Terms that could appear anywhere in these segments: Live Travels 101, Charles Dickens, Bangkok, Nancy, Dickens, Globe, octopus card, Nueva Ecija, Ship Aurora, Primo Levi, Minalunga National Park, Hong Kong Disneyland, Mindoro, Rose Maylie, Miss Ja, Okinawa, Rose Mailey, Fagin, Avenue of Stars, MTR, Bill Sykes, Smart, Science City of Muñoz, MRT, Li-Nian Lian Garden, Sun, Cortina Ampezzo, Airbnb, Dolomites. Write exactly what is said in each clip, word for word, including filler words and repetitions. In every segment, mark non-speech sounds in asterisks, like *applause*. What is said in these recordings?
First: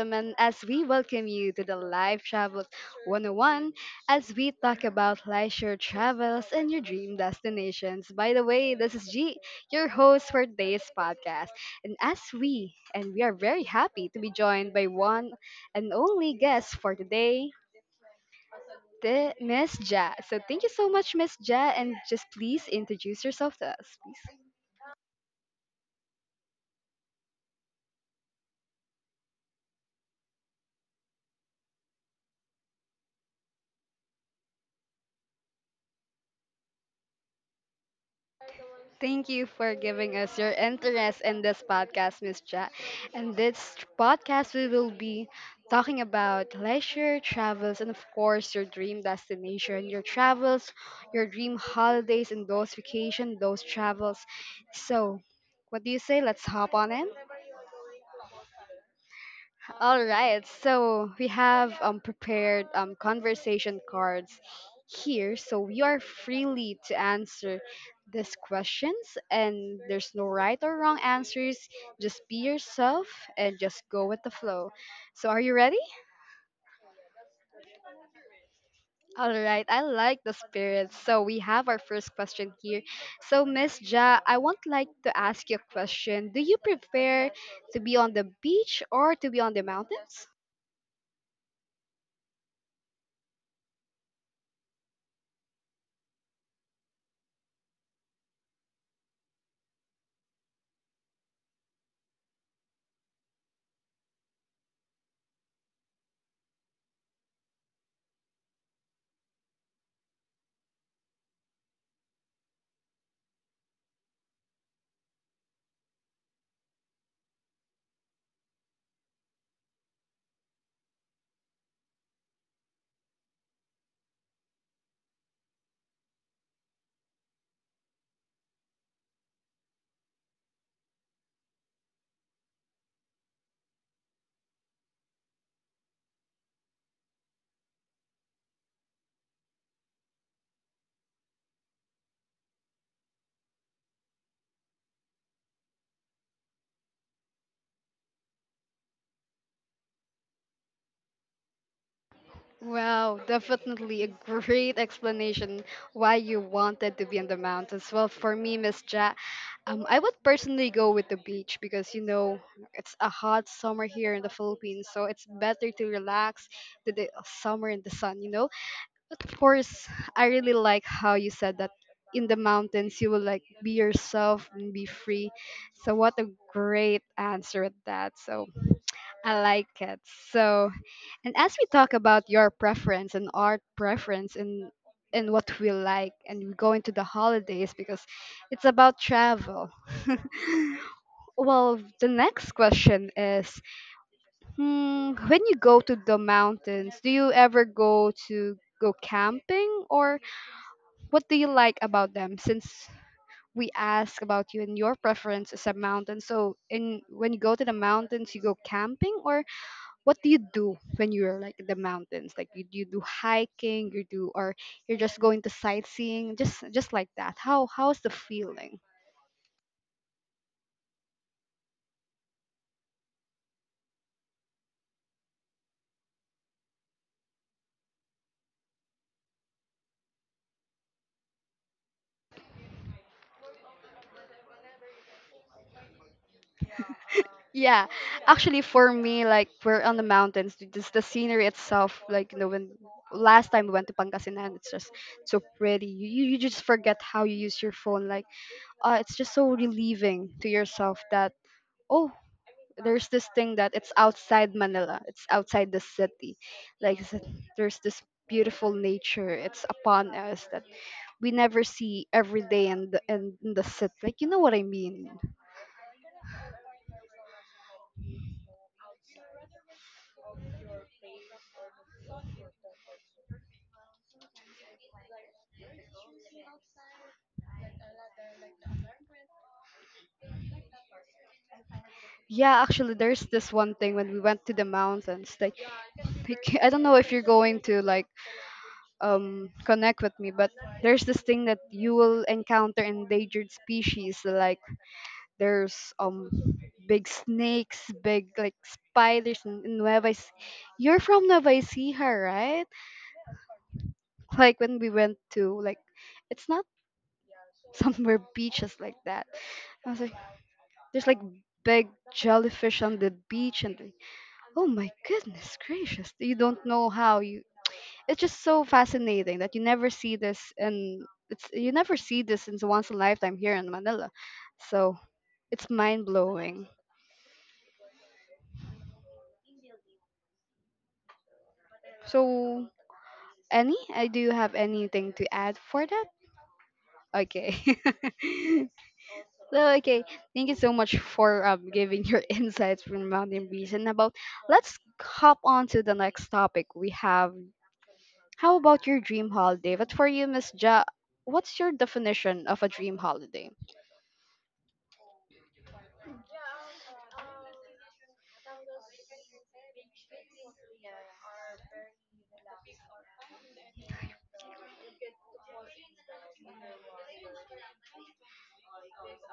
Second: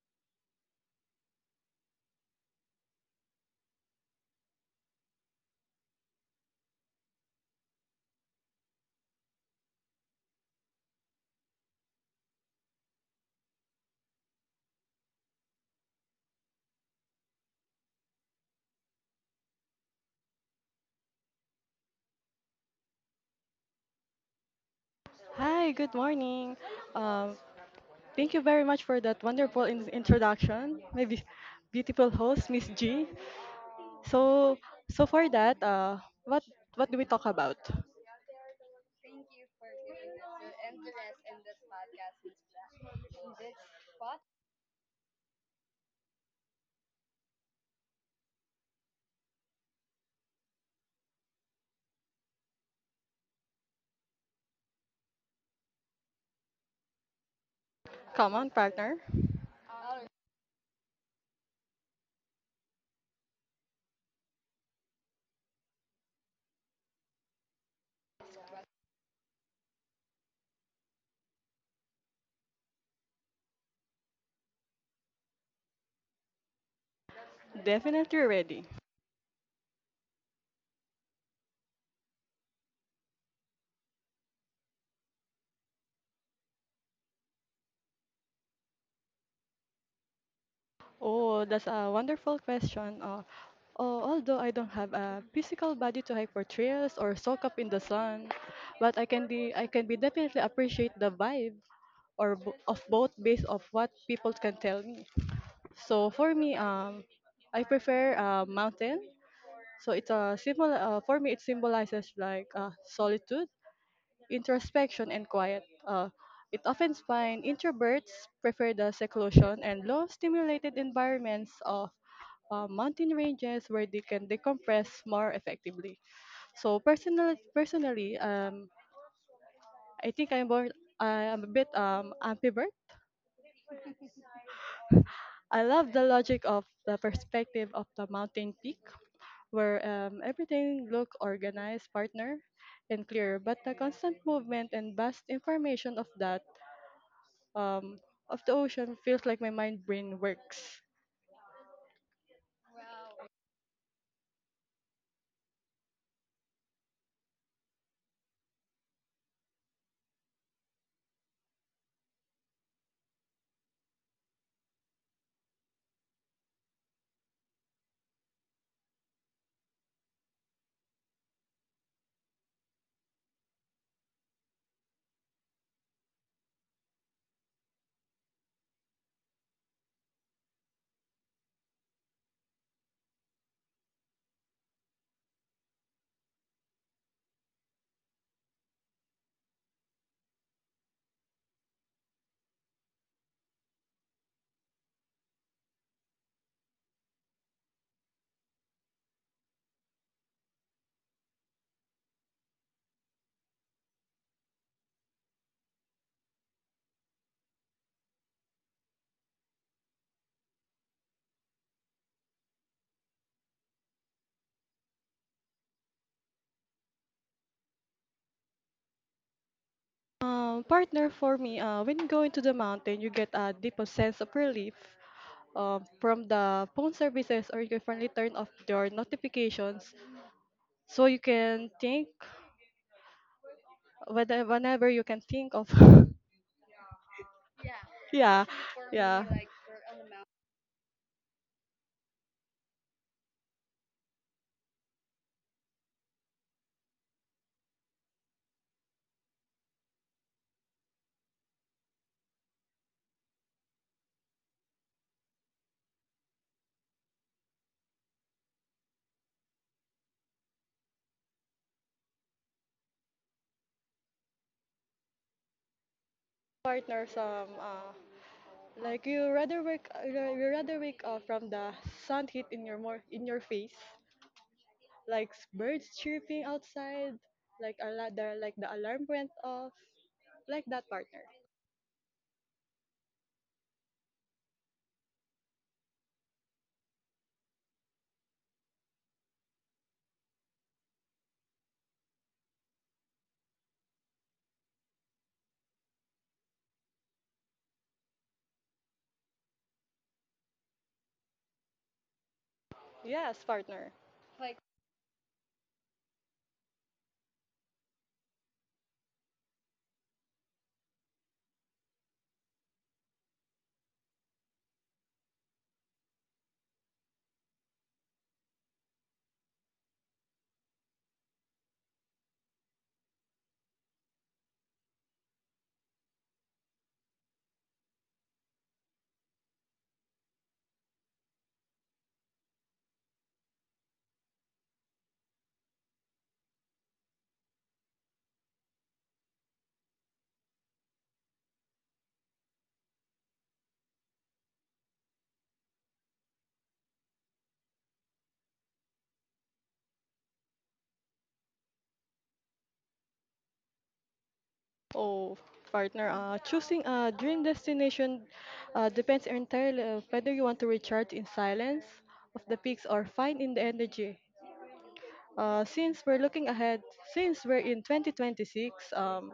gentlemen, as we welcome you to the Live Travels one oh one as we talk about leisure travels and your dream destinations. By the way, this is G, your host for today's podcast. And as we, and we are very happy to be joined by one and only guest for today, the Miss Ja. So thank you so much, Miss Ja, and just please introduce yourself to us, please. Hi, good morning. Um, Thank you very much for that wonderful in- introduction, my be- beautiful host, Miss G. So, so for that, uh, what what do we talk about? Thank you for giving us your interest in this podcast, Miss Ja. And this podcast, we will be talking about leisure, travels, and of course, your dream destination, your travels, your dream holidays, and those vacation, those travels. So, what do you say? Let's hop on in. Come on, partner. All right, so we have um, prepared um, conversation cards here, so you are freely to answer these questions, and there's no right or wrong answers. Just be yourself and just go with the flow. So, are you ready? Definitely ready. All right, I like the spirit. So, we have our first question here. So, Miss Ja, I would like to ask you a question. Do you prefer to be on the beach or to be on the mountains? Oh, that's a wonderful question. Uh, oh, although I don't have a physical body to hike for trails or soak up in the sun, but I can be I can be definitely appreciate the vibe or bo- of both based of what people can tell me. So for me, um, I prefer uh, mountain. So it's a symbol. Uh, for me, it symbolizes like uh, solitude, introspection, and quiet. Uh, it often finds introverts prefer the seclusion and low stimulated environments of uh, mountain ranges where they can decompress more effectively. So personal, personally, um, I think I'm more, I'm a bit um ambivert. I love the logic of the perspective of the mountain peak where um, everything looked organized, partner, and clear. But the constant movement and vast information of that um, of the ocean feels like my mind brain works. Wow, definitely a great explanation why you wanted to be in the mountains. Well, for me, Miss Ja, um, I would personally go with the beach because you know it's a hot summer here in the Philippines, so it's better to relax to the summer in the sun, you know. But of course, I really like how you said that in the mountains you will like be yourself and be free. So what a great answer at that. So I like it. So and as we talk about your preference and art preference and and what we like and we go into the holidays because it's about travel. *laughs* Well, the next question is hmm, when you go to the mountains, do you ever go to go camping or what do you like about them since we ask about you and your preference is a mountain. So in when you go to the mountains, you go camping or what do you do when you're like in the mountains? Like you, you do hiking, you do or you're just going to sightseeing, just just like that. How how's the feeling? Um, partner, for me, uh, when you go into the mountain, you get a deep sense of relief um, from the phone services, or you can finally turn off your notifications so you can think whether whenever you can think of Yeah, *laughs* yeah actually for yeah me, like we're on the mountains, th- just the scenery itself. Like you know, when last time we went to Pangasinan, it's just so pretty. You you you just forget how you use your phone. Like uh, it's just so relieving to yourself that. Oh, there's this thing that it's outside Manila. It's outside the city. Like I said, there's this beautiful nature. It's upon us that we never see every day in the in in the city. Like you know what I mean? partners um uh, like you rather wake uh, you rather wake up from the sun heat in your more in your face, like s- birds chirping outside, like a la- the like the alarm went off, like that partner. Yeah, actually, there's this one thing when we went to the mountains. Like like, I don't know if you're going to like um connect with me, but there's this thing that you will encounter endangered species like there's um big snakes, big like spiders in, in Nueva Ecija. You're from Nueva Ecija, right? Yes, partner. Like when we went to like, it's not *laughs* somewhere beaches like that. I was like, there's like big jellyfish on the beach, and like, oh my goodness gracious, you don't know how you. It's just so fascinating that you never see this and it's you never see this in once in a lifetime here in Manila, so it's mind blowing. So any? Uh, do you have anything to add for that? Okay. *laughs* So okay, thank you so much for um, giving your *laughs* insights from Mountain Breeze and about. Let's hop on to the next topic. We have how about your dream holiday? But for you, Miss Ja, what's your definition of a dream holiday? Oh, partner. Uh, choosing a dream destination uh, depends entirely on whether you want to recharge in silence of the peaks or find in the energy. Uh, since we're looking ahead, since we're in twenty twenty-six. um,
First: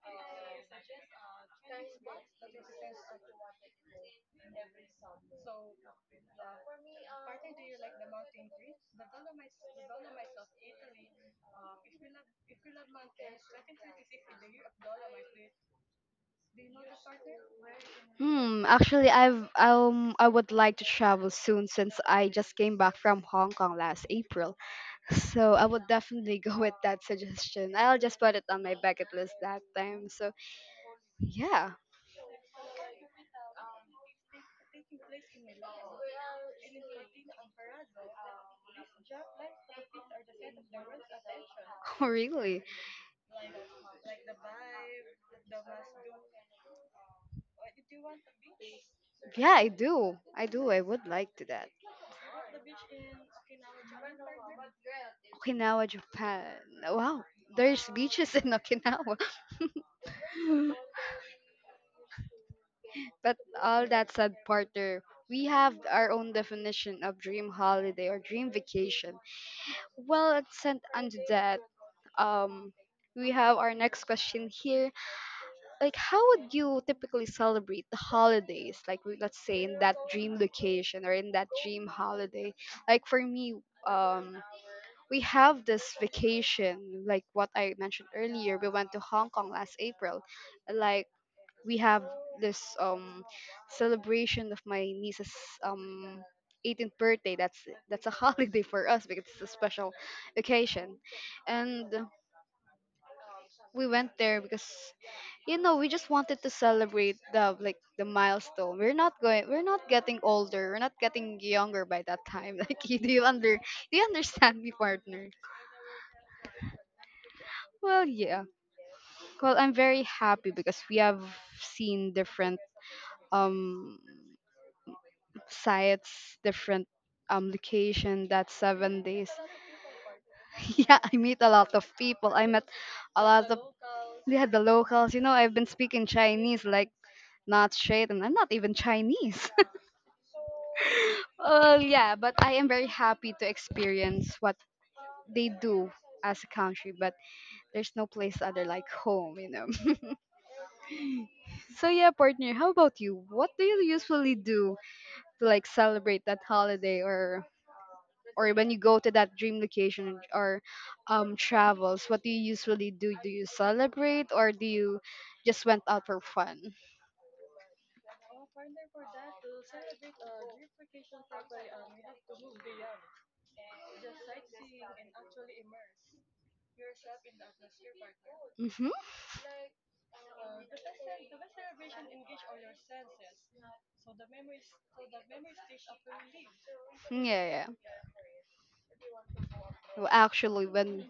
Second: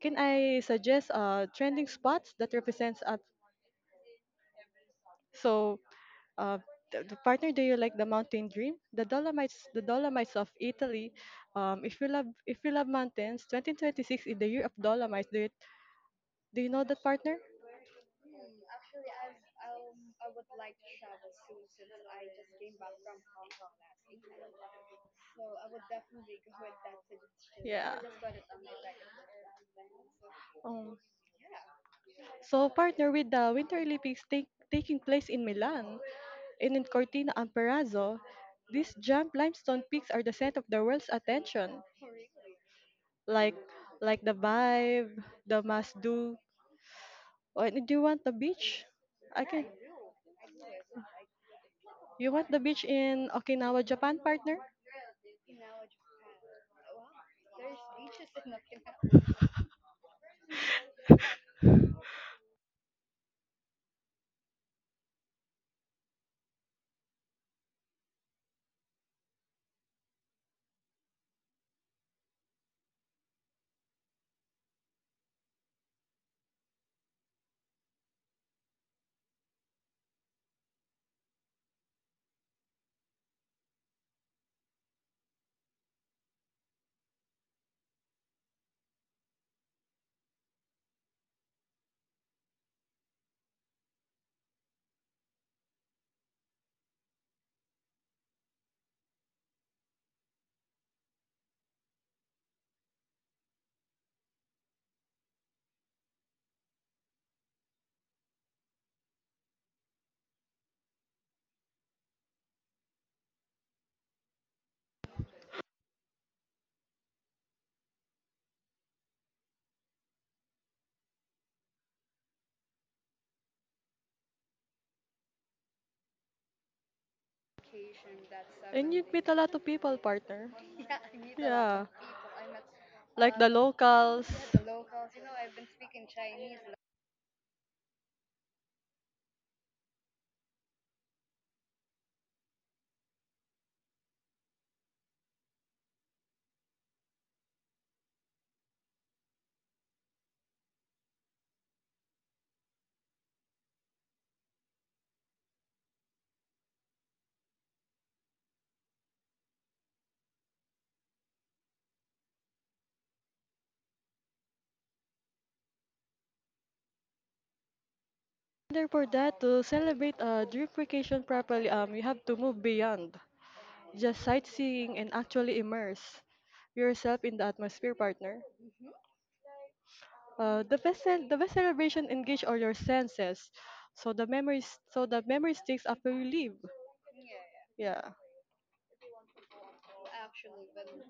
Can I suggest uh, trending spots that represents up? So, uh, the, the partner, do you like the mountain dream? The Dolomites, the Dolomites of Italy. Um, if you love, if you love mountains, twenty twenty-six is the year of Dolomites. Do you, do you know that, partner? Hmm. Actually, I've um I would like to travel soon since I just came back from Hong Kong last April. So I would definitely *laughs* go with that suggestion. Yeah. I'll just put it on my bucket list that time. So Um, yeah, So partner, with the Winter Olympics take, taking place in Milan and in Cortina Ampezzo, these jump limestone peaks are the center of the world's attention, *laughs* really. like like the vibe, the must do. Oh, do you want the beach? Yeah, Okay, I do. I do. I would like to that. you want the beach in Okinawa, Japan, partner? Okinawa, Japan. Wow, there's beaches in Okinawa. *laughs* But all that said, partner, we have our own definition of dream holiday or dream vacation. Well, let's send on to that. Um, we have our next question here. Like how would you typically celebrate the holidays like w- let's say in that dream location or in that dream holiday, like for me, um we have this vacation, like what I mentioned earlier, we went to Hong Kong last April. Like we have this um celebration of my niece's um eighteenth birthday. That's that's a *laughs* holiday for us because it's a special occasion. And we went there because you know we just wanted to celebrate the like the milestone. We're not going we're not getting older, we're not getting younger by that time. *laughs* Like do you under do you understand me, partner? Well, yeah, well, I'm very happy because we have seen different um sites, different um location that And seven you'd days meet a lot of people, partner. *laughs* Yeah, I meet a lot of Yeah, people, I met a like lot the of, locals. yeah, the locals, you know. I've been speaking Chinese like not straight and I'm not even Chinese. Well, yeah, but I am very happy to experience what they do as a country, but there's no place other like home, you know. *laughs* So yeah, partner, how about you? What do you usually do to like celebrate that holiday or or when you go to that dream location or um travels, what do you usually do? Do you celebrate or do you just went out for fun? Order for that to celebrate a drip vacation properly, um, you have to move beyond just sightseeing and actually immerse yourself in the atmosphere, partner. Mm-hmm. Uh, the best cel- the best celebration engage all your senses, so the memories so the memory sticks after you leave. Yeah, yeah. Yeah, Well, actually, when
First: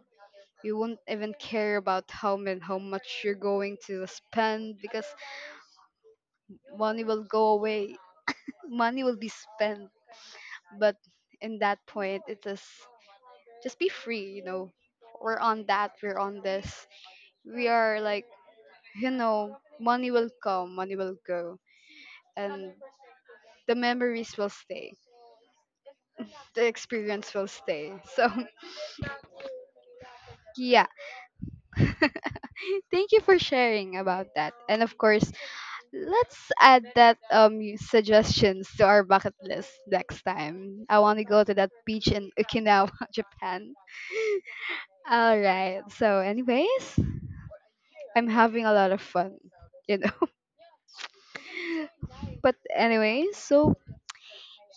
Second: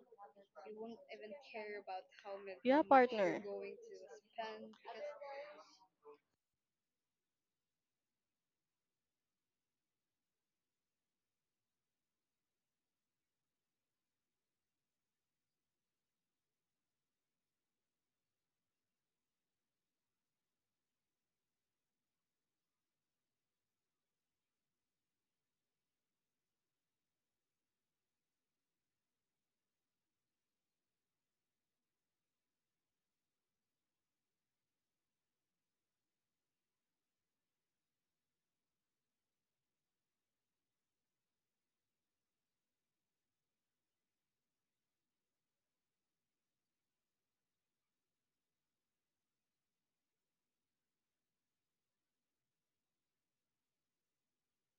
you won't even care about how and how yeah, much you're partner. going to spend because money will go away, money will be spent, but in that point it is just be free, you know. We're on that we're on this, we are like, you know, money will come, money will go, and the memories will stay, the experience will stay. So *laughs* yeah. *laughs* Thank you for sharing about that. And of course, let's add that um y- suggestions to our bucket list. Next time I want to go to that beach in Okinawa *laughs* Japan. All right. So, anyways, I'm having a lot of fun, you know. *laughs* But anyways, so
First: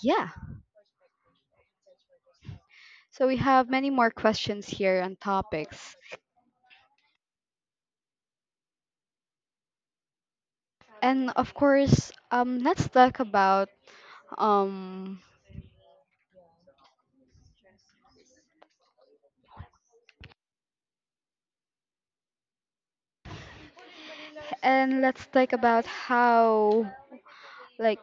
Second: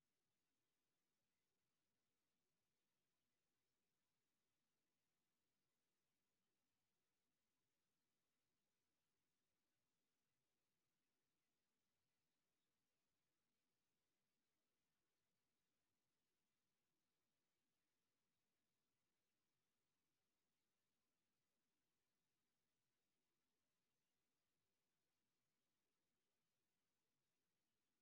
yeah. So we have many more questions here and topics. And of course, um let's talk about um and let's talk about how like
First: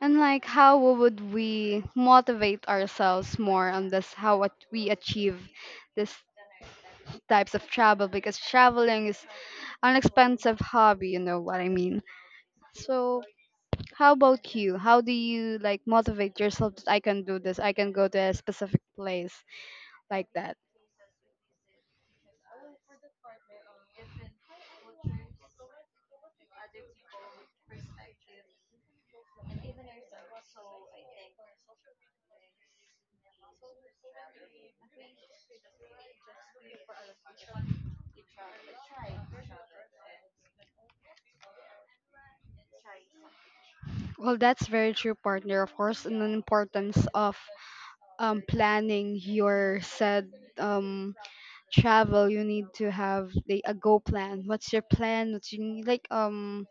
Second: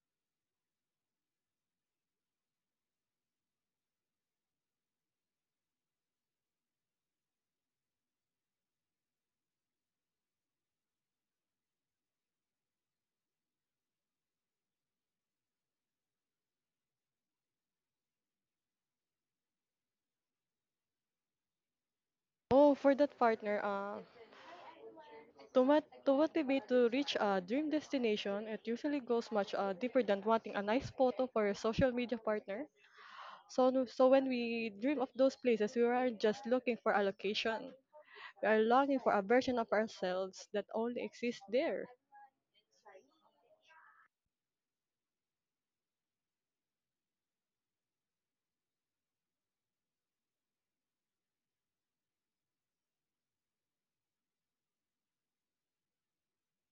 and like how would we motivate ourselves more on this, how what we achieve this types of travel, because traveling is an expensive hobby, you know what I mean. So how about you? How do you like motivate yourself that I can do this? I can go to a specific place like that. Oh, for that partner, uh, To, mot- to motivate to reach a dream destination, it usually goes much uh, deeper than wanting a nice photo for your social media, partner. So, no- so when we dream of those places, we aren't just looking for a location. We are longing for a version of ourselves that only exists there. Well, that's very true, partner. Of course, and the importance of um, planning your said um, travel. You need to have the, a go plan. What's your plan? What you need like um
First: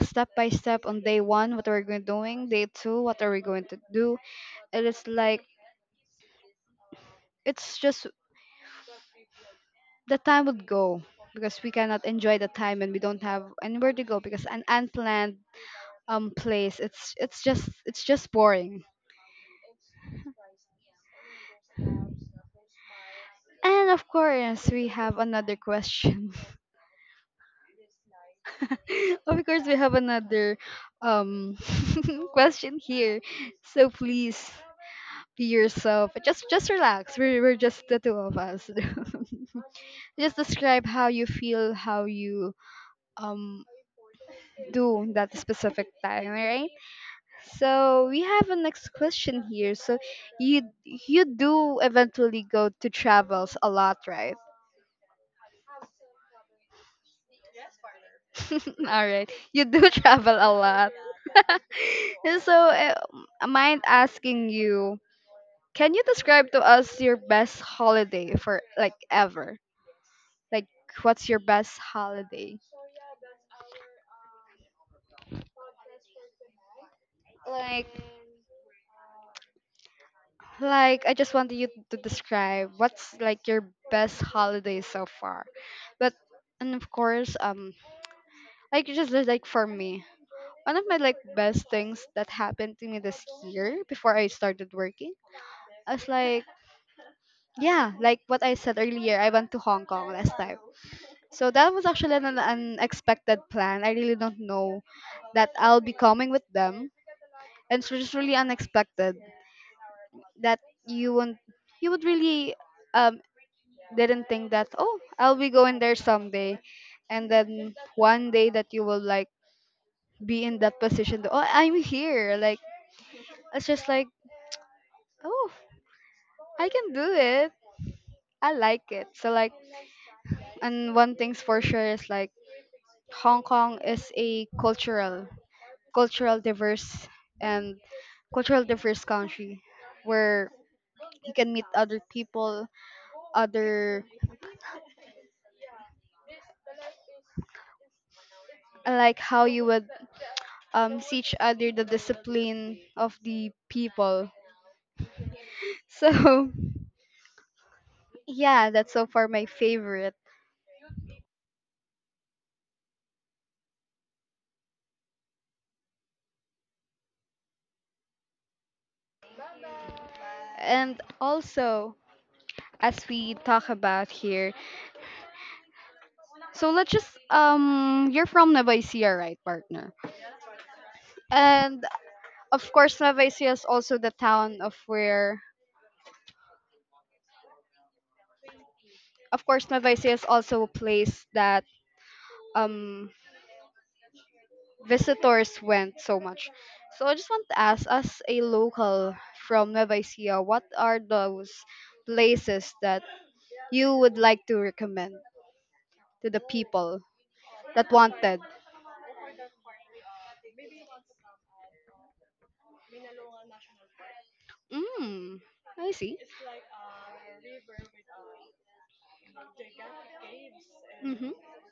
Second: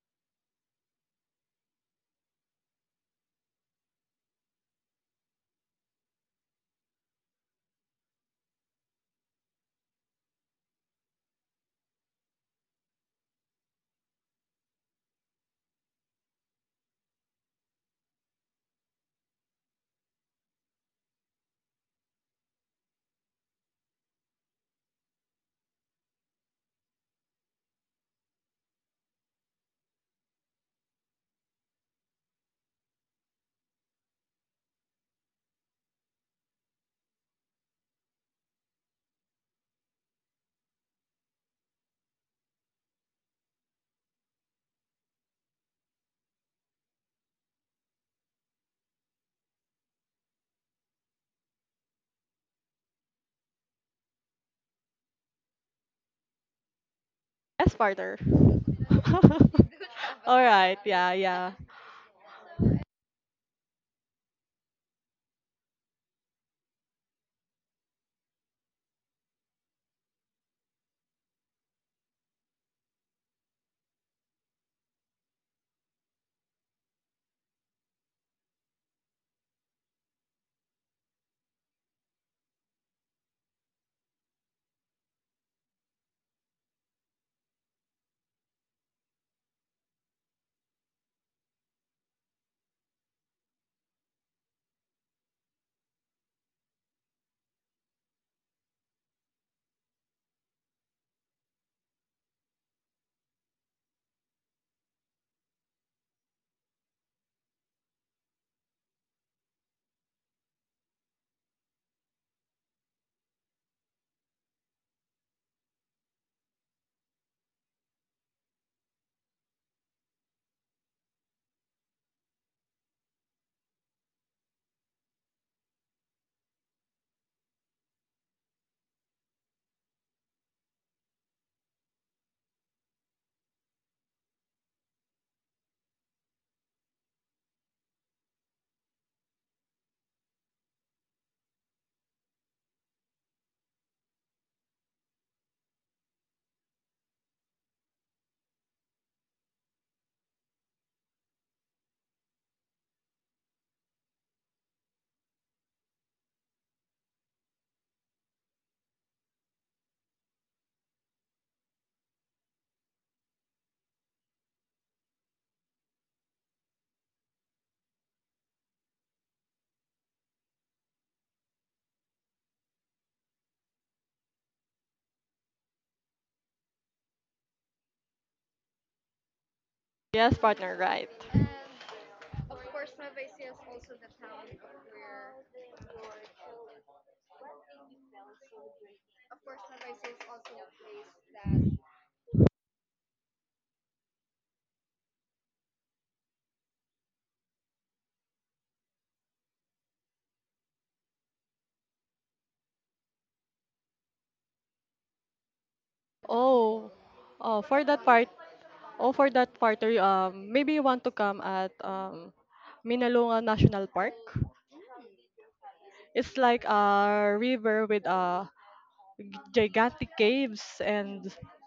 step by step on day one. What are we going doing? Day two, what are we going to do? It is like it's just the time would go because we cannot enjoy the time and we don't have anywhere to go because an unplanned um place, it's it's just it's just boring. And of course we have another question. *laughs* Of course we have another um *laughs* question here. So please be yourself, just just relax, we're, we're just the two of us. *laughs* Just describe how you feel, how you um do that specific time. Alright. So we have a next question here. So you you do eventually go to travels a lot, right? Yes, partner. *laughs* All *laughs* right, you do *laughs* travel All a right. lot. Yeah, yeah. *laughs* So uh, am I mind asking you, can you describe to us your best holiday for like ever? Like what's your best holiday? Like like I just wanted you to describe what's like your best holiday so far. But and of course um like just like for me, one of my like best things that happened to me this year before I started working. I was like, yeah, like what I said earlier, I went to Hong Kong last time. So that was actually an unexpected plan. I really don't know that I'll be coming with them, and it's just really unexpected that you won't, you would really um didn't think that, oh, I'll be going there someday, and then one day that you will like be in that position. To, oh, I'm here. Like it's just like, oh, I can do it. I like it. So like and one thing's for sure is like Hong Kong is a cultural cultural diverse and cultural diverse country where you can meet other people, other. I like how you would um see each other the discipline of the people. *laughs* So yeah, that's so far my favorite. And also as we talk about here So let's just um you're from Nueva Ecija, right, partner? Yes, partner. Right. And of course Nueva Ecija is also the town of where of course Nueva Ecija is also a place that um visitors went so much. So I just want to ask as a local from Nueva Ecija, what are those places that you would like to recommend to the Oh, people oh, for that that part. wanted? Oh, for that partner. Um, maybe you want to come at um, Minalunga National Park. Mm, I see. It's like a river with uh, gigantic caves and Mm-hmm.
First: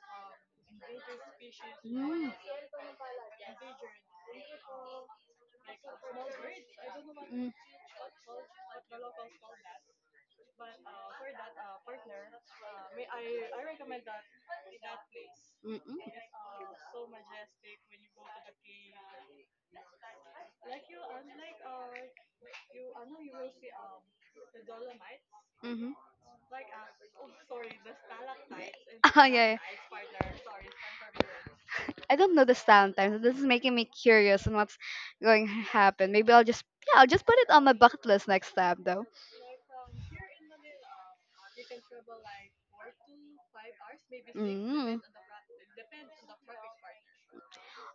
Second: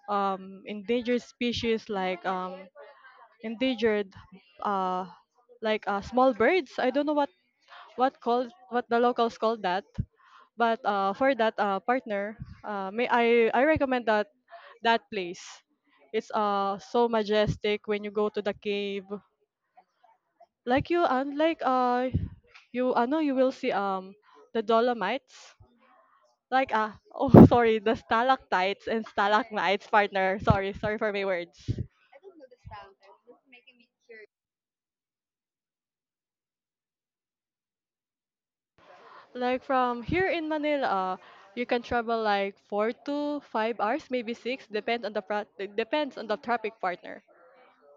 um, endangered species Mm. like Mm, um, endangered uh, like uh, small birds. I don't know what what called, what the locals call that, but uh, for that uh, partner, uh, may I I recommend that that place. mm, mm, It's uh so majestic when you go to the cave. Like you, and like uh you, I know you will see um the Dolomites mhm. like ah oh *laughs* sorry, the stalactites *laughs* and Ah, yeah, stalagmites, yeah. partner. Sorry, sorry for my words. I don't know the stand time, so this is making me curious on what's going to happen. Maybe I'll just Yeah, I'll just put it on my bucket list next time though. Like from here in Manila you can travel like four to five hours, maybe six, Mm. depends on the pra- depends on the traffic, partner.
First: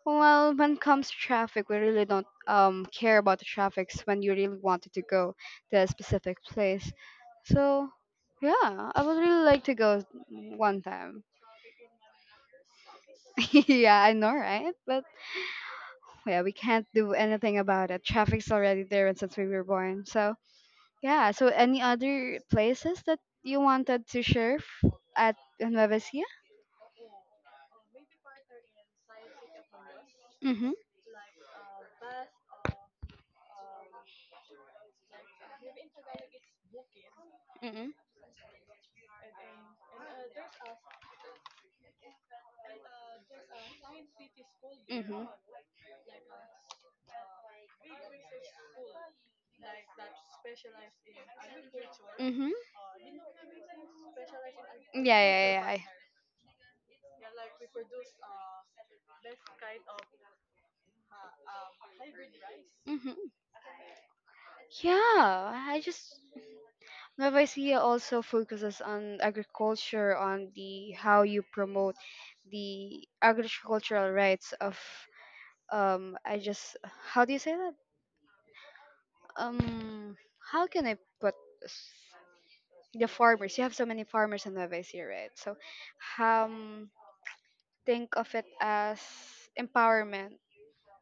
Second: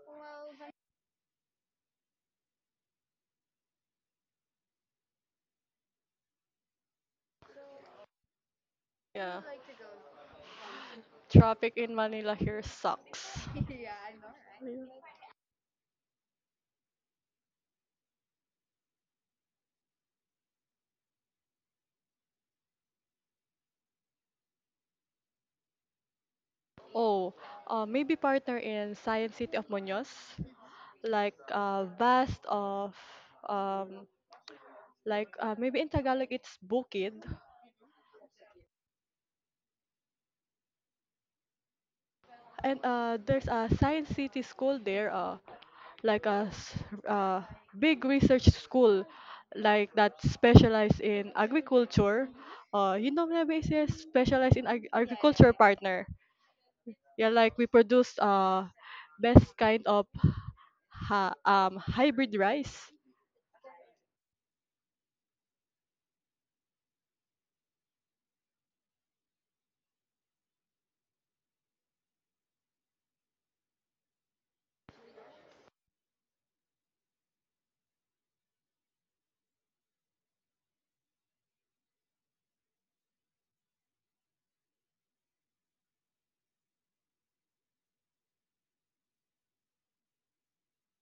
Well, when it comes to traffic, we really don't um care about the traffics when you really wanted to go to a specific place. So, yeah, I would Yeah, really like to go one time. traffic in Manila here sucks. *laughs* Yeah, I know, right? But yeah, we can't do anything about it. Traffic's already there and since we were born. So, yeah, so any other places that you wanted to share f- at Nueva Ecija? Oh, uh, maybe partner in Science City of Muñoz, Mm-hmm. like uh, vast of um like uh, maybe in Tagalog it's bukid. Mm-hmm. And uh, there's a Science City school there, Mm-hmm. uh, like a s- uh, big research school, like that specialize in agriculture. Mm-hmm. Uh, you know, na basis specialize in ag- Yeah, agriculture, yeah, partner. Yeah, like we produce uh best kind of ha- um hybrid rice. yeah. Mm-hmm. Yeah, I just Vavicea also focuses on agriculture, on the how you promote the agricultural rights of um. I just How do you say that? Um, how can I put this? The farmers? You have so many farmers in Vavicea, right? So, um, think of it as empowerment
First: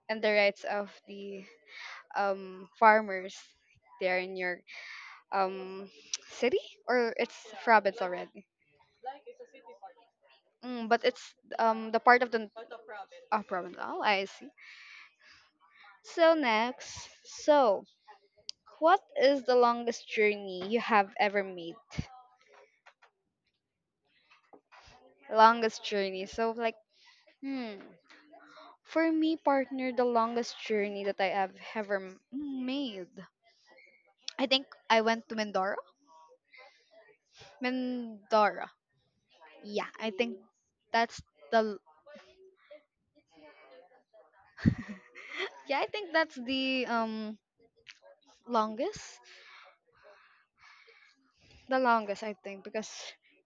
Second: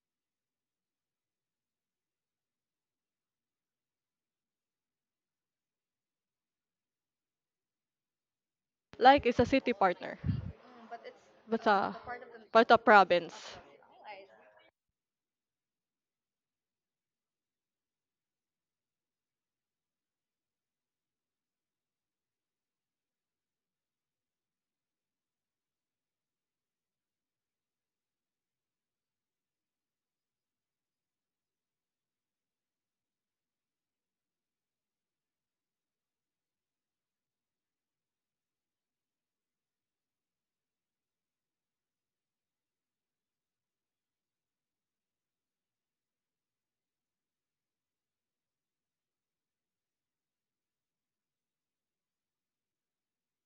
and the rights of the um, farmers there in your um, *tsk* city or it's province already. Like it's a city, partner, Mm, but it's but um, uh, the part of the part of province. oh, province. Oh, I see. So next, so what is the longest journey you have ever made? Longest journey. So like, hmm, for me, partner, the longest journey that I have ever m- made. I think I went to Mindoro. Mindoro. Yeah, I think that's the yeah, I think that's the um Longest? The longest, I think, because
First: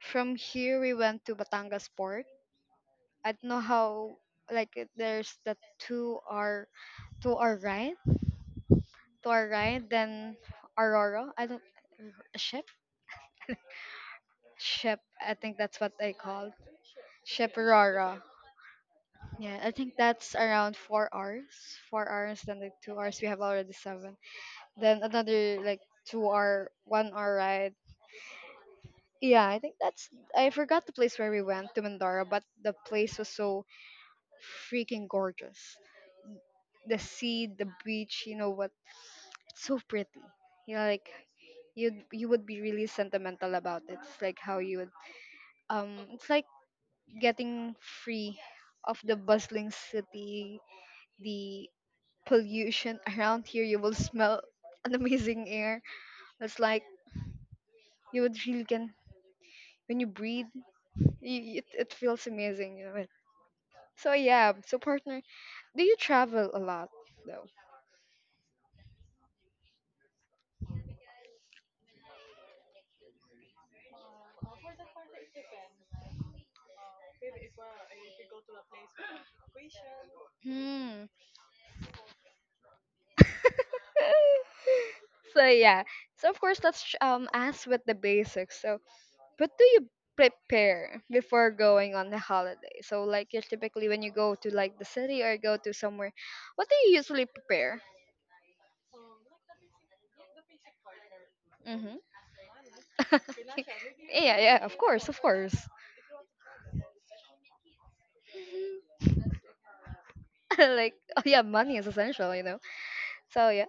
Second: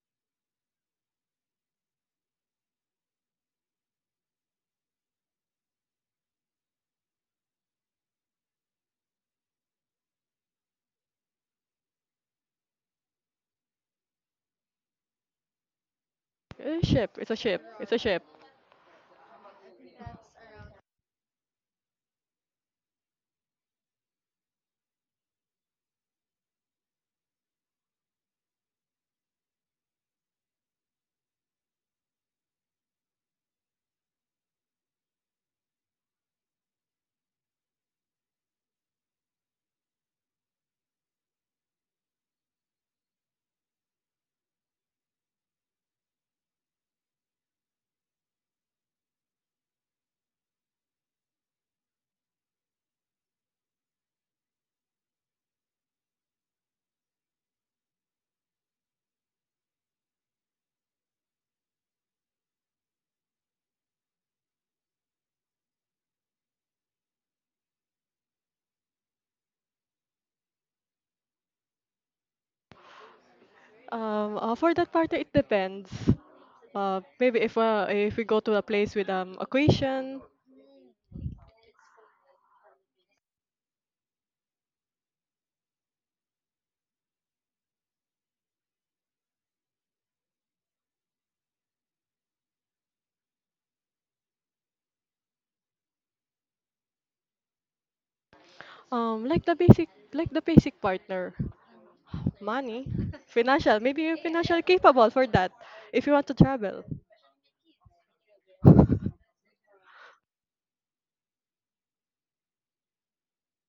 from here we went to Batangas Port. I don't know how, like, it- there's the two hour, two hour ride, to our right. Then Aurora. I don't, ship? Ship, I think that's what they call Eh, ship. It's a Ship ship. It's a ship. Aurora. Yeah, I think that's around four hours. Four hours, then like two hours, we have already seven. Then another, like, two hour, one hour ride. Yeah, I think that's. I forgot the place where we went to Mandara, but the place was so freaking gorgeous. The sea, the beach, you know what? It's so pretty. You know, like you you would be really sentimental about it. It's like how you would. Um, it's like getting free of the bustling city, the pollution *laughs* around here. You will smell an amazing air. It's like you would really can when you breathe. You, it it feels amazing. You know, so yeah, so partner, do you travel a lot though? Um, uh, for that part, it depends. Uh, maybe if uh, if we go to a place with um equation, Hmm. *laughs* So yeah, so of course let's ch- um ask with the basics. So, what do you prepare before going on the holiday? So like you typically when you go to like the city or go to somewhere, what do you usually prepare? um, like the basic, like the basic partner, Mm-hmm. money, financial. Maybe *laughs* you're Yeah, financial yeah, of course, capable of for that. course. If you want to travel, *laughs* Like oh yeah, money is essential, you know. So yeah,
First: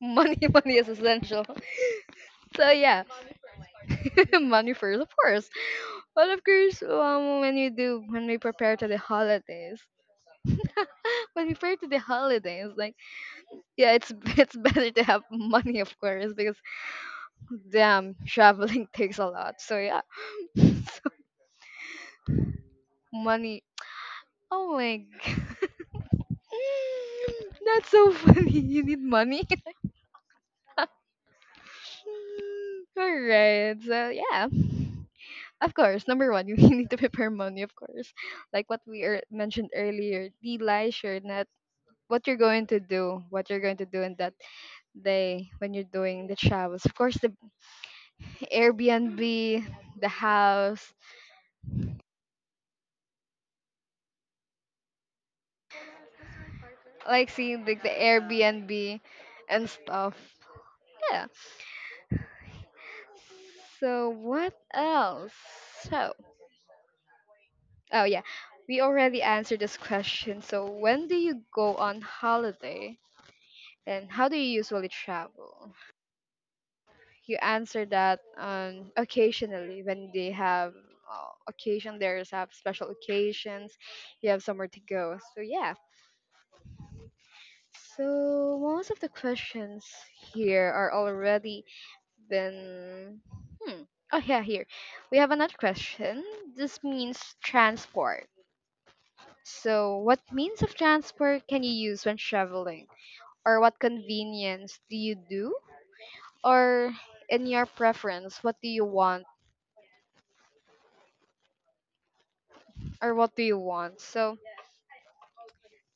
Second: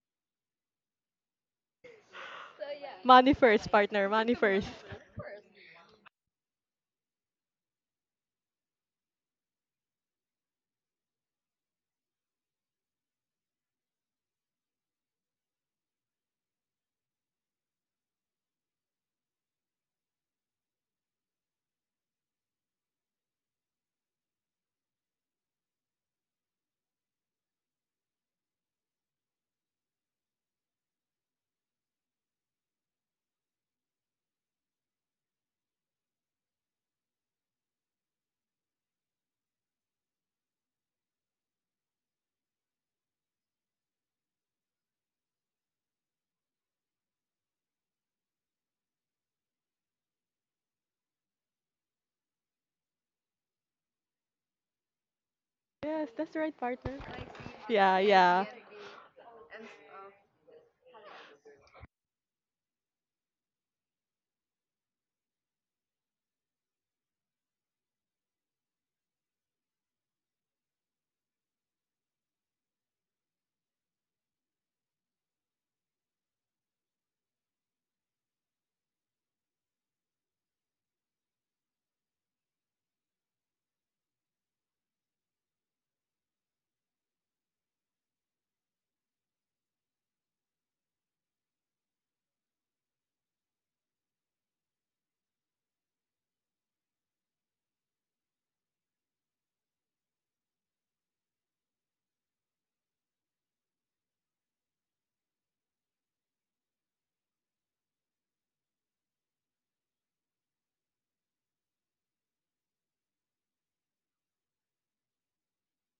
money, *laughs* money is essential. So yeah, money first, partner, *laughs* money first. money first, of course. Well, of course, um, when you do, when we prepare to the holidays, *laughs* when we prepare to the holidays, like yeah, it's *laughs* it's better to have money, of course, because damn, traveling *laughs* takes a lot. So yeah, *laughs* so, money. Oh my god, *laughs* that's so funny. You need money. *laughs* All right, so yeah. Of course, number one, *laughs* you need to prepare money, of course. Like what we er- mentioned earlier, the leisure net. What you're going to do, what you're going to do in that day when you're doing the travels. Of course, the Airbnb, the house, Yes, that's right, partner. like seeing like the Yeah, yeah. Airbnb and stuff. Yeah. So what else? So oh yeah, we already answered this question. So when do you go on holiday, and how do you usually travel? You answer that um, occasionally when they have uh, occasion there's have special occasions you have somewhere to go, so yeah, so most of the questions here are already been hmm. Oh yeah, here we have another question. This means transport. So what means of transport can you use when traveling, or what convenience do you do, or in your preference what do you want, or what do you want? So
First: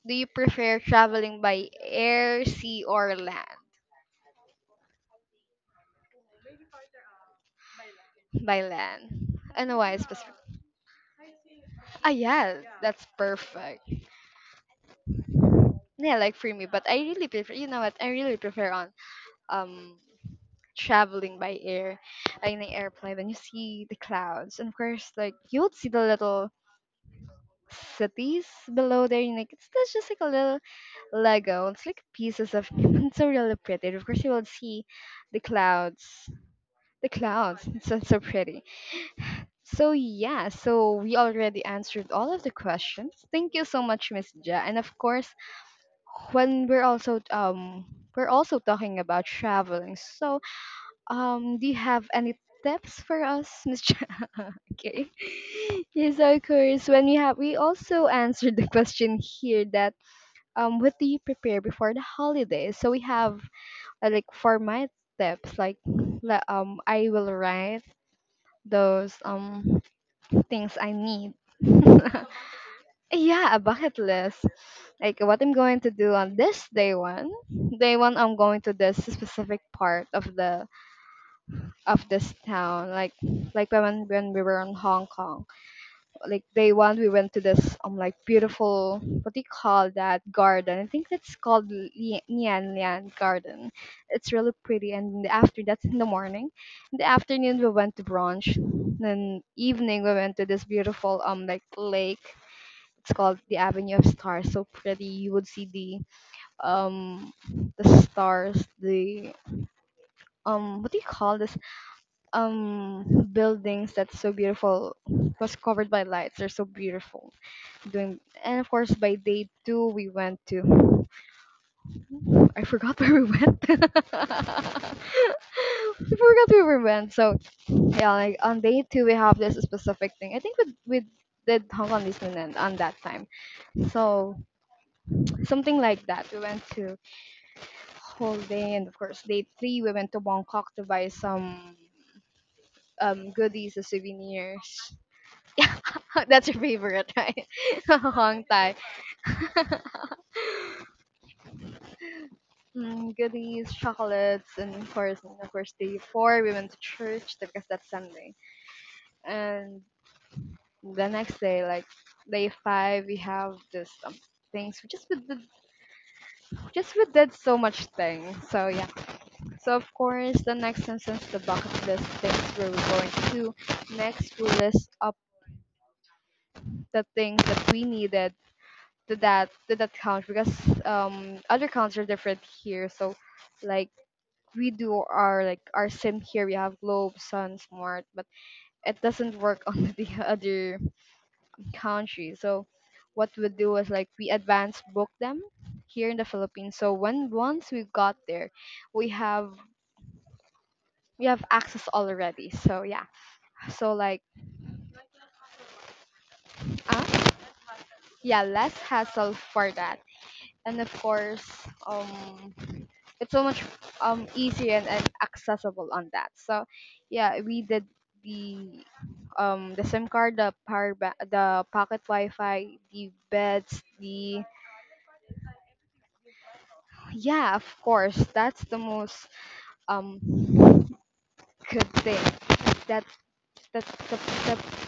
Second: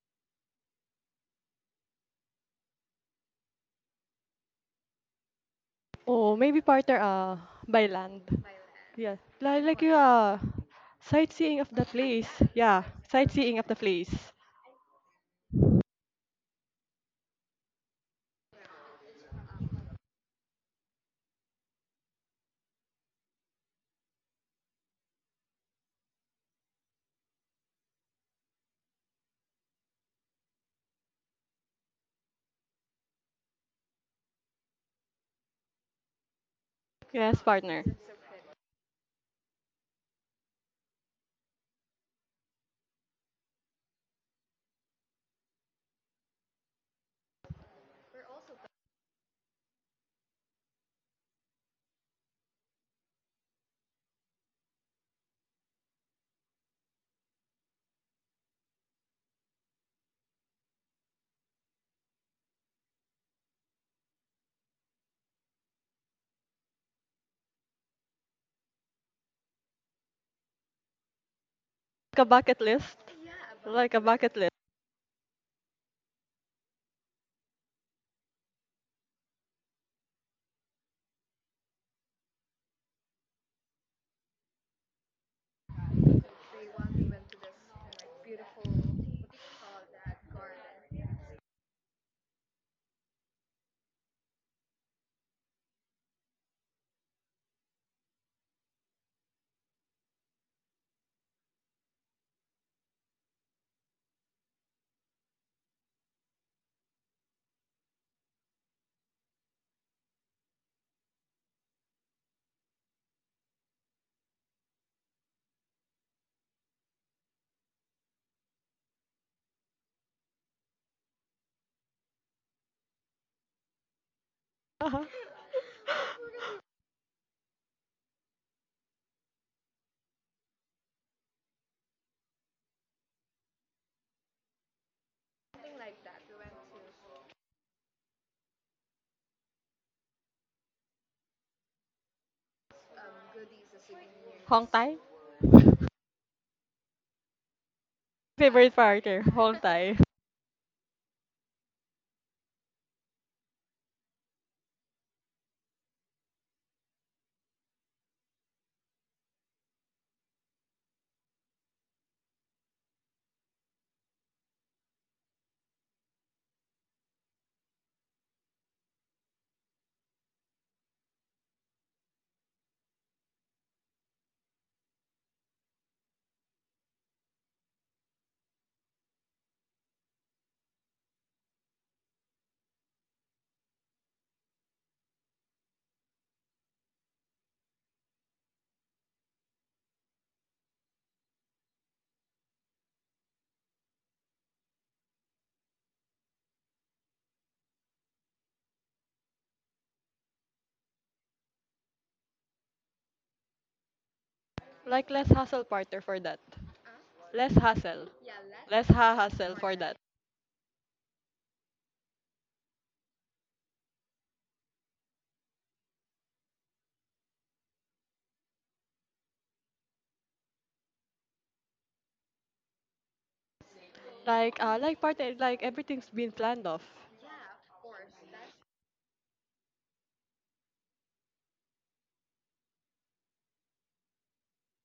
do you prefer traveling by air, sea, or land? Oh, maybe partner. Uh, by land. By Yeah, land. like Ano like you why specific? uh, sightseeing of the Ah, place. yeah, Yeah, that's sightseeing of the perfect. place. Yeah, like for me, but I really prefer. You know what? I really prefer on um traveling by air, like in an airplane. Then you see the clouds, and of course, like you would see the little cities below there. And like it's that's just like a little Lego. It's like pieces of. *laughs* It's so really pretty. And of course, you will see the clouds. The Yes, clouds. partner. It's so so pretty. So yeah, so we already answered all of the questions. Thank you so much, Miss Ja. And of course, when we're also um we're also talking about traveling. So um, do you have any tips for us, Miss Ja? *laughs* Okay. Yes, of course. When you have, we also answered the question here that um, what do you prepare before the holidays? So we have uh, like for my tips, like la- um, I will write those um things I need. *laughs* Ka bucket list. Yeah, a Like bucket a bucket list. list. Like what I'm going to do on this day one. Day one I'm going to this specific part of the of this town. Like like when when we were in Hong Kong. Like day one we went to this um like beautiful what do you call that garden? I think it's called Li- Nian Lian Garden. It's really pretty and in the after that's in the morning. In the afternoon we went to brunch. Then evening we went to this beautiful um like lake it's called the Avenue of Stars. So pretty. You would see the um the stars, the um what do you call this? Um buildings that's so beautiful was covered by lights. They're so beautiful. Doing and of course by day two we went to I forgot *laughs* where we went. *laughs* Uh-huh. I forgot where we went. So yeah, like on day two we have this specific thing. I think we we did Hong Kong Disneyland on that time. So something like that. We went to Holiday, and of course, day three, we went to Bangkok to buy some um, goodies as Hong souvenirs. Tai? *laughs* Yeah, that's your favorite, right? *laughs* Hong Thai. Favorite partner, Hong Tai. *laughs* Mm, goodies, chocolates, and of course, and of course, day four, we went to church because that's Sunday. And the next day, like day five, we have this um, things. We just we did, just we did so much things. So yeah. So of course, the next sentence, the bucket list things we were going to do. Next, we list up the things that we needed. Did that did that count? Because um, other counts are different here. So, like we do our like our sim here. We have globe, sun, smart, but it doesn't work *laughs* on the other country. So, what we do is like we advance book them here in the Philippines. So when once we got there, we have we have access already. So yeah. So like Like less hassle partner for that. ah, Less hassle. yeah, less Less ha hassle hassle for for that. that. And of course, um, it's so much um easier and, and accessible on that. So, yeah, we did the um the SIM card, the power ba- the pocket Wi-Fi, the beds, the Like uh like partner, like everything's been planned off. yeah, of course, that's the most um good thing. That that the, the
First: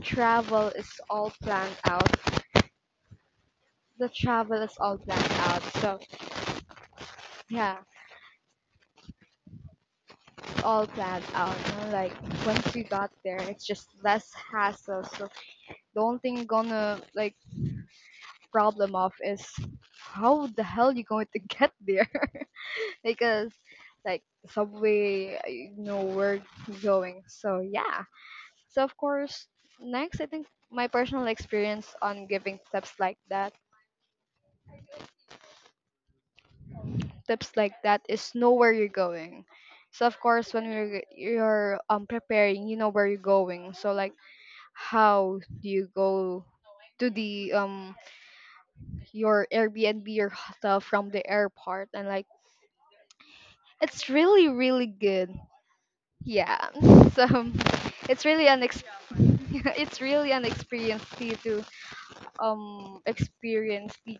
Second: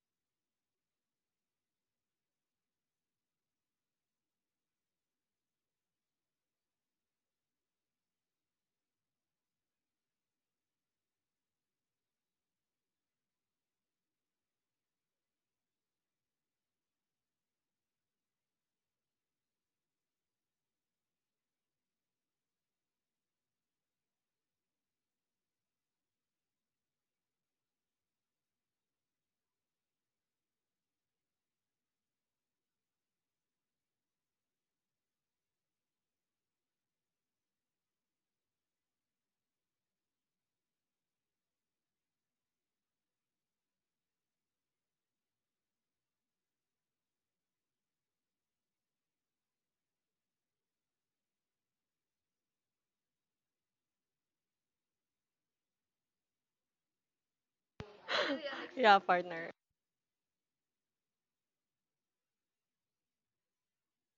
travel is all planned out. The travel is all planned out. So yeah, all planned out. And like once we got there, it's just less hassle. So the only thing you're gonna like problem of is how the hell you going to get there *laughs* because like the subway, uh, you know where you're going. So yeah. So of course, next I think my personal experience on giving tips like that, tips like that is know where you're going. So of course, when you're you're um preparing, you know where you're going. So like how do you go to the um your Airbnb or hotel from the airport, and like it's really really good. Yeah. *laughs* So it's really an *laughs* ex- Yeah, partner. *laughs* it's really an experience for you to um experience the,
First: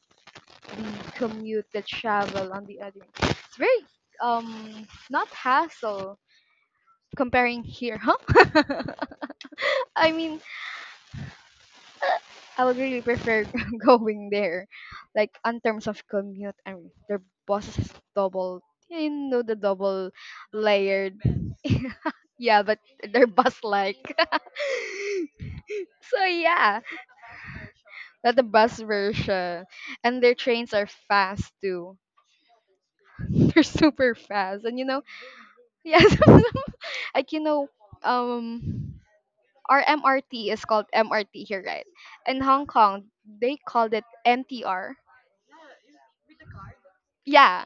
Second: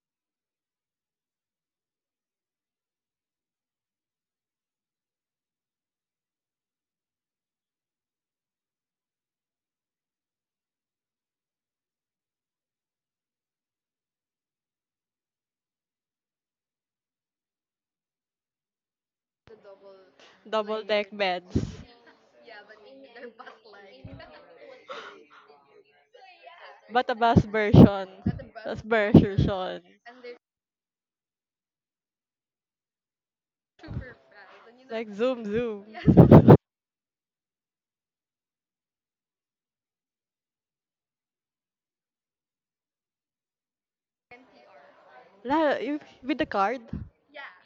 the commute, the travel on the other. It's very um not hassle comparing here, huh? *laughs* I mean I would really prefer *laughs* going there, like in terms of commute and their bosses is double, you know, the double Double deck layered. beds. *laughs* Yeah, but their bus like. *laughs* So yeah, But a bus version. that the bus Bus version, version. and their trains are fast too. *laughs* They're super fast, and you know, Like zoom zoom. yeah, *laughs* some- *laughs* some- like you know, um, our M R T is called M R T here, right? In Hong Kong, they called it M T R. La, you, with the card. Yeah,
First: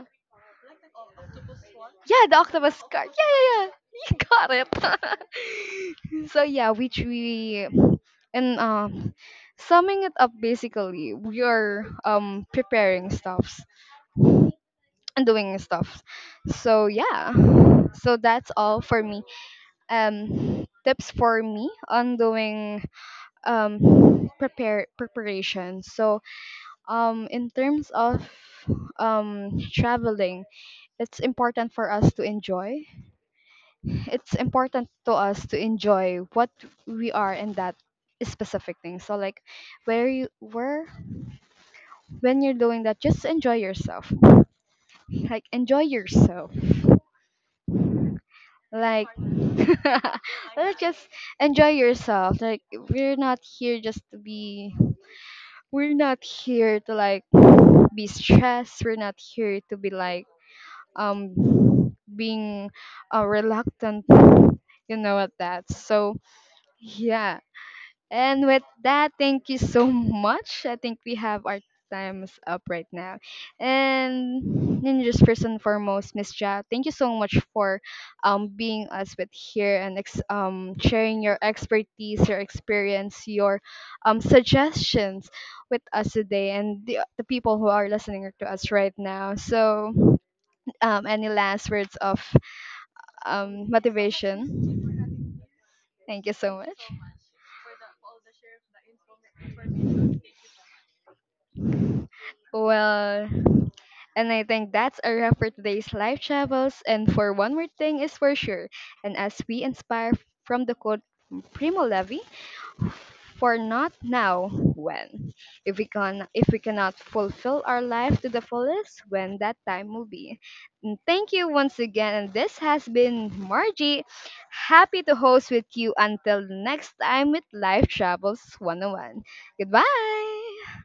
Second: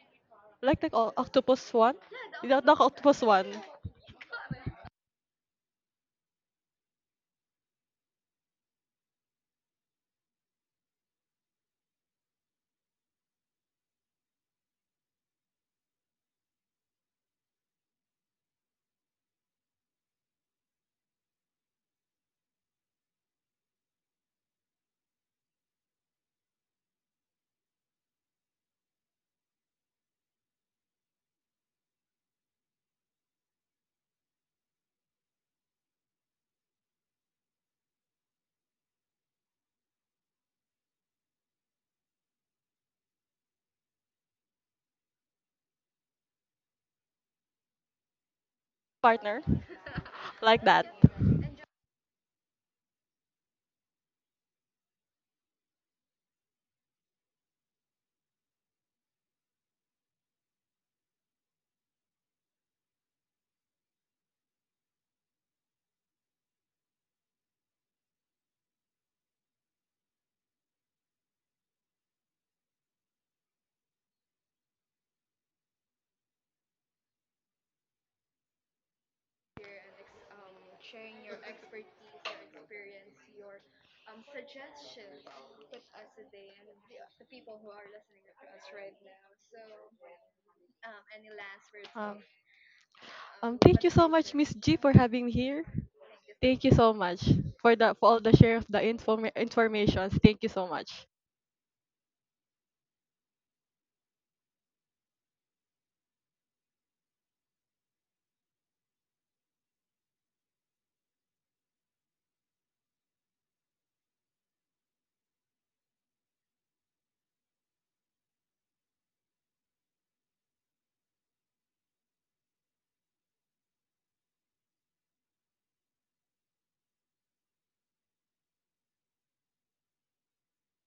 Like the o- octopus one. yeah, the The, the octopus card. octopus Yeah, one. yeah, yeah. *laughs* You got it. *laughs* So yeah, which we and um summing it up basically, we are um preparing stuffs and doing stuff. So yeah. So that's all for me. Um tips for me on doing um prepare preparation. So um in terms of um traveling, it's important for us to enjoy it's important to us to enjoy what we are in that specific thing. So like where you where when you're doing that, just enjoy yourself. Like enjoy yourself. Like *laughs* Partner. Like let's that. just enjoy yourself. Like we're not here just to be we're not here to like be stressed. We're not here to be like um being uh, reluctant you know at that. So yeah and with that, thank you so much. I think we have our times up right now. And then just first and foremost, Miss Ja, thank you so much for um being us with here and ex- um sharing your expertise, your experience, your um suggestions with us today and the, the people who are listening to us right now. So um any last words Um, of Um, um thank you so much, Miss G, motivation? for having me here. Thank you so Thank you much. so much for the for all the share of the inform informations. Thank you so much. Well, and I think that's a wrap for today's life travels. And for one more thing is for sure. And as we inspire from the quote from Primo Levi, for not now, when? If we can, if we cannot fulfill our life to the fullest, when that time will be. And thank you once again. And this has been Margie. Happy to host with you until next time with Life Travels one oh one. Goodbye.